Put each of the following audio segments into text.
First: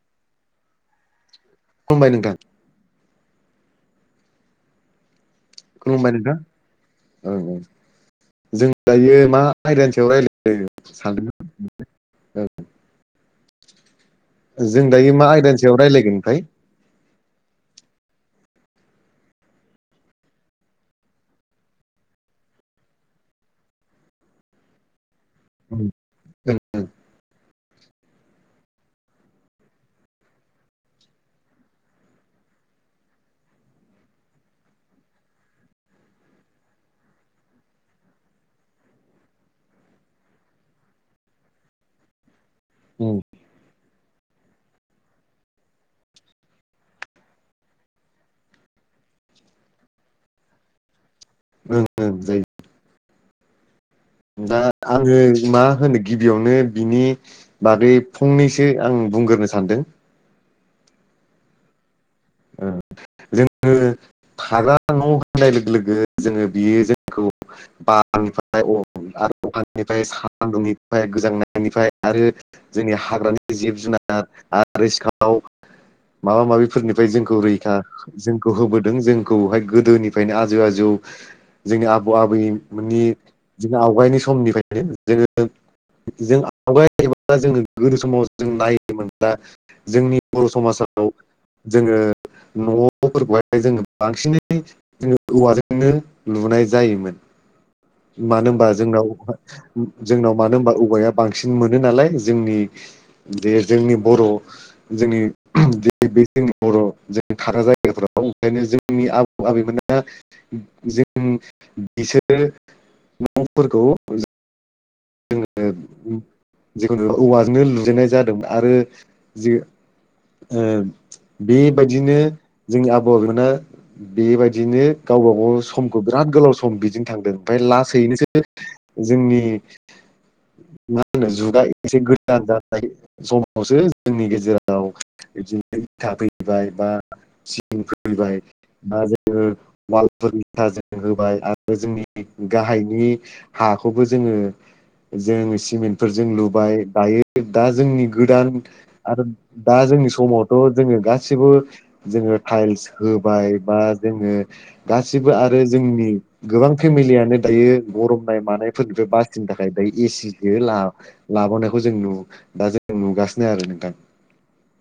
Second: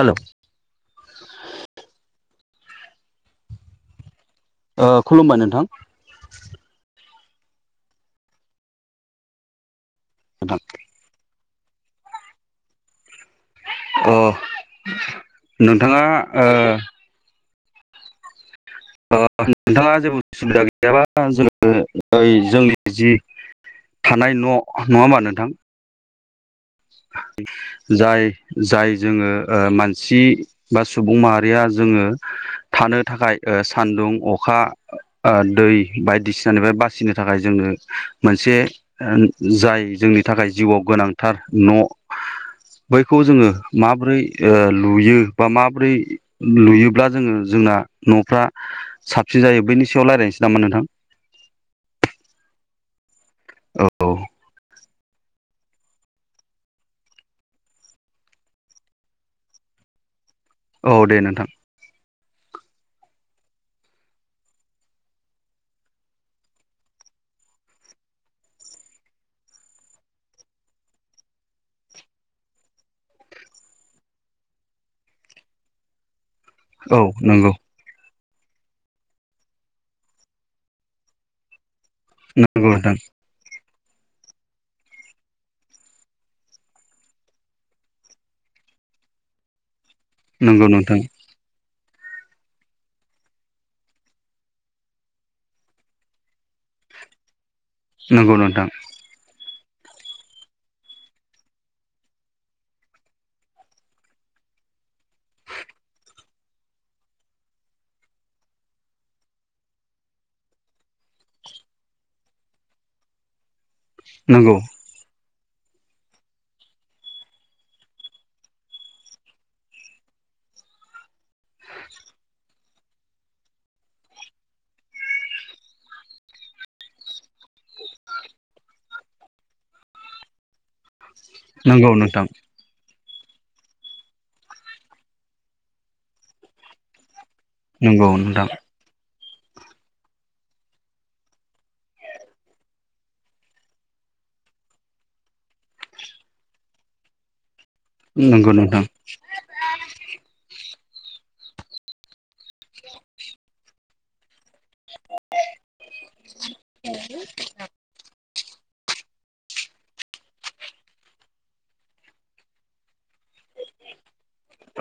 हेल' खुलुमबाय नोंथां। ओ खुलुम बाय नों खुलुमबाय नोंथां। औं औं जों दायो मा आदायनि सायाव नोंथां रायजलाय सानदोंमोन ओ अ जों दायो मा आयदानि सायाव नोंथाङा रायज्लायगोन ओमफाय? ओ ओ नोंथाङा जेबो उसुबिदा गैयाबा जोङो जोंनि जि थानाय न' नङा होनबा नों? औ [inaudible] जाय जाय जोङो ओ मानसि बा सुबुं माहारिया जोङो थानो थाखाय ओ सान्दुं अखा ओ दै बायदिसिनानिफ्राय बासिनो थाखाय जोङो मोनसे ओ जाय जोंनि थाखाय जिउआव गोनांथार न' ओं बैखौ जोङो माबोरै ओ लुयो बा मा बोरै लुयोब्ला जोङो जोंना न'फ्रा साबसिन जायो। बैनि सायाव रायज्लायनोसै नामा नोंथां? ओं ओं जायो औ दा आङो मा होनो गिबियावनो बिनि बागै फंनैसो आं बुंग्रोनो सानदों। औ दे नोंथां ‌। ओ जोङो थाग्रा न' होननाय लोगो लोगो जोङो बियो जोंखौ बारनिफ्राय आरो अखानिफ्राय, सानदुंनिफ्राय, गोजांनायनिफ्राय आरो जोंनि हाग्रानि जिब जुनार आरो सिखाव माबा माबि औ ओमफ्राय जोंखौ नंगौ रैखा जोंखौ होबोदों जोंखौहाय गोदोनिफ्रायनो आजो आजौ जोंनि आबौ नंगौ नोंथां आबैमोननि जों आवगायनि समनिफ्रायनो जोङो जों आवगायब जोङो गोदो समाव जों नायोमोनब्ला जोंनि बर' नंगौ नोंथां समाजाव जोङो न'फोरखौहाय जोङो बांसिनै जोङो औवाजोंनो लुनाय जायोमोन। नंगौ मानो नोंथां होनबा जोंनाव जोंनाव मानो होनबा औवाया बांसिन मोनो नालाय जोंनि बे जे जोंनि बर' जोंनि बे जों बर' जों थाग्रा जायगाफोराव ओंखायनो जोंनि आबौ आबैमोना जों बिसोरो न' फोरखौ नंगौ जों जोङो जिखुनु औवाजोंनो लुजेनन्नाय जादोंमोन आरो जों ओ बेबायाददिनो जोंनि आबौ आबैमोना बेबायदिनो गावबा गाव समखौ बिराद गोलाव सम बिदि थांदों ओमफ्राय लासैनोसो जोंनि मा? जुगा नंगौ एसे नोंथां गोजा जाबाय समावसो जोंनि गेजेराव बिदिनो बिथा फैबाय बा नंगौ सिंफैबाय नोंथां बा जों वालफोरनिरथा जों होबाय आरो जोंनि गाहायनि हाखौबो जोङो जों सिमेन्टफोरजों लुबाय दायो दा जोंनि गोदान नंगौ नोंथां आरो दा जोंनि समावथ' जोङो गासिबो जोङो थाइल्स होबाय बा जोङो गासिबो आरो जोंनि गोबां फेमिलियानो दायो गरम [inaudible] थाखाय बै एसि खो ला लाबावायखौ जों नु दा जों नुगासिनो सिनो आरो नोंथां।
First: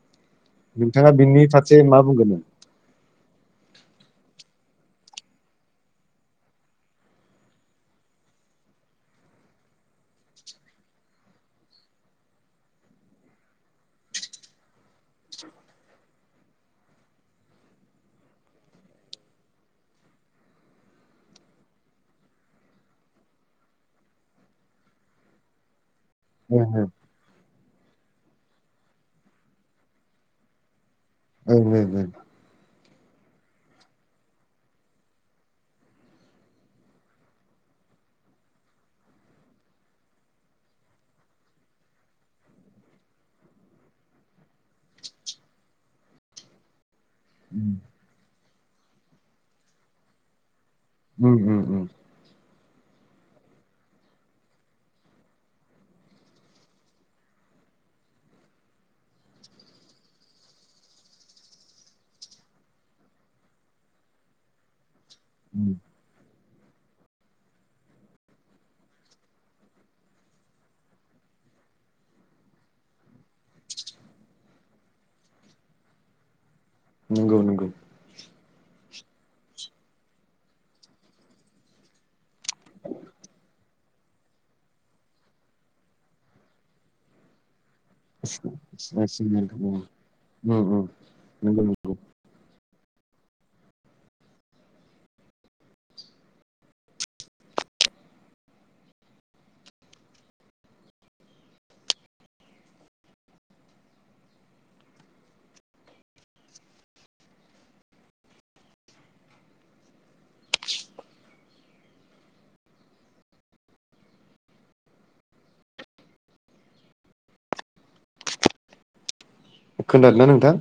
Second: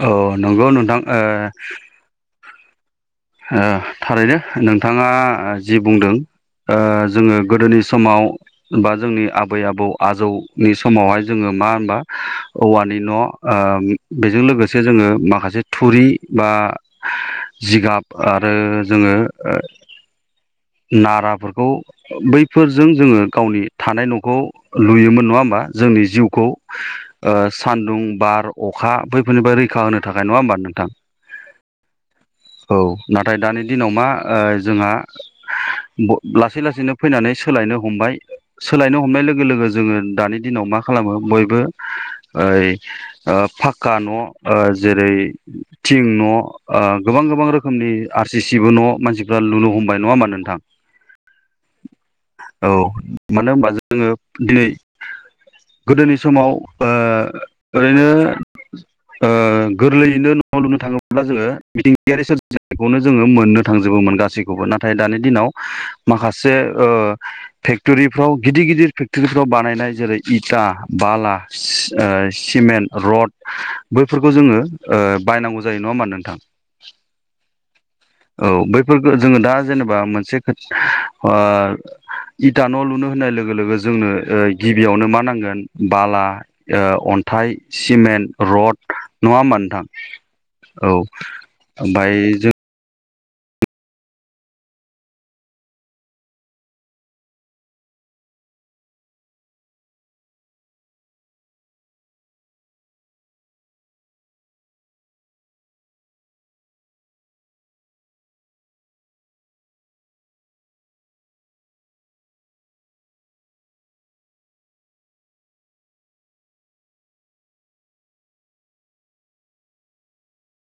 औ नंगौ नोंथां नोंथाङा ओ बिनि फारसे मा बुंगोन? ओह थारैनो नोंथाङा जि बुंदों ओ जोङो गोदोनि समाव बा जोंनि आबै आबौ आजौनि समावहाय जोङो मा होनबा औवानि न' ओ बेजों लोगोसे जोङो माखासे थुरि बा जिगाब आरो जोङो नाराफोरखौ बैफोरजों जोङो गावनि थानाय न'खौ लुयोमोन नङा होमबा जोंनि जिउखौ ओं ओ सान्दुं बार अखा बैफोरनिफ्राय रैखा होनो थाखाय नङा होमबा नोंथां? ओ ओ ओ औ नाथाय दानि दिनाव मा जोंहा ब लासै लासैनो फैनानै सोलायनो हमबाय सोलायनो हमनाय लोगो लोगो जोङो दानि दिनाव मा खालामो बयबो ओइ फाखक्का न' जेरै थिं न ओ' गोबां नि उम आर जे सिबो न' मानसिफ्रा लुनो हमबाय नङा होमबा नोंथां? उ उ उ औ मानो होनबा जोङो दिनै गोदोनि समाव ओरैनो गोरलैयैनो न'आव लुनो थाङोब्ला जोङो मिथिंगायारि सोर बेखौनो जोङो मोननो थांजोबोमोन गासैखौबो नाथाय। फाय दानि दिनाव उम माखासे से ओ फेक्ट'रिफ्राव गिदिर गिदिर फेक्टरिफ्राव बानायनाय जेरै इथा, बाला, सि ओ सिमेन्ट, रड बैफोरखौ जोङो बायनांगौ जायो नङा होमबा नोंथां? नोंगौ नंगौ औ बैफोरफोरखौ जोङो दा जेनेबा मोनसे ओ इटा न' लुनो होननाय लोगो लोगो जोंनो गिबियावनो मा नांगोन बाला ओ अन्थाइ सिमेन्ट रड नङा होमबा नोंथां नंगौ औ नंगौ ओमबाय जों खोनादोंना नोंथां?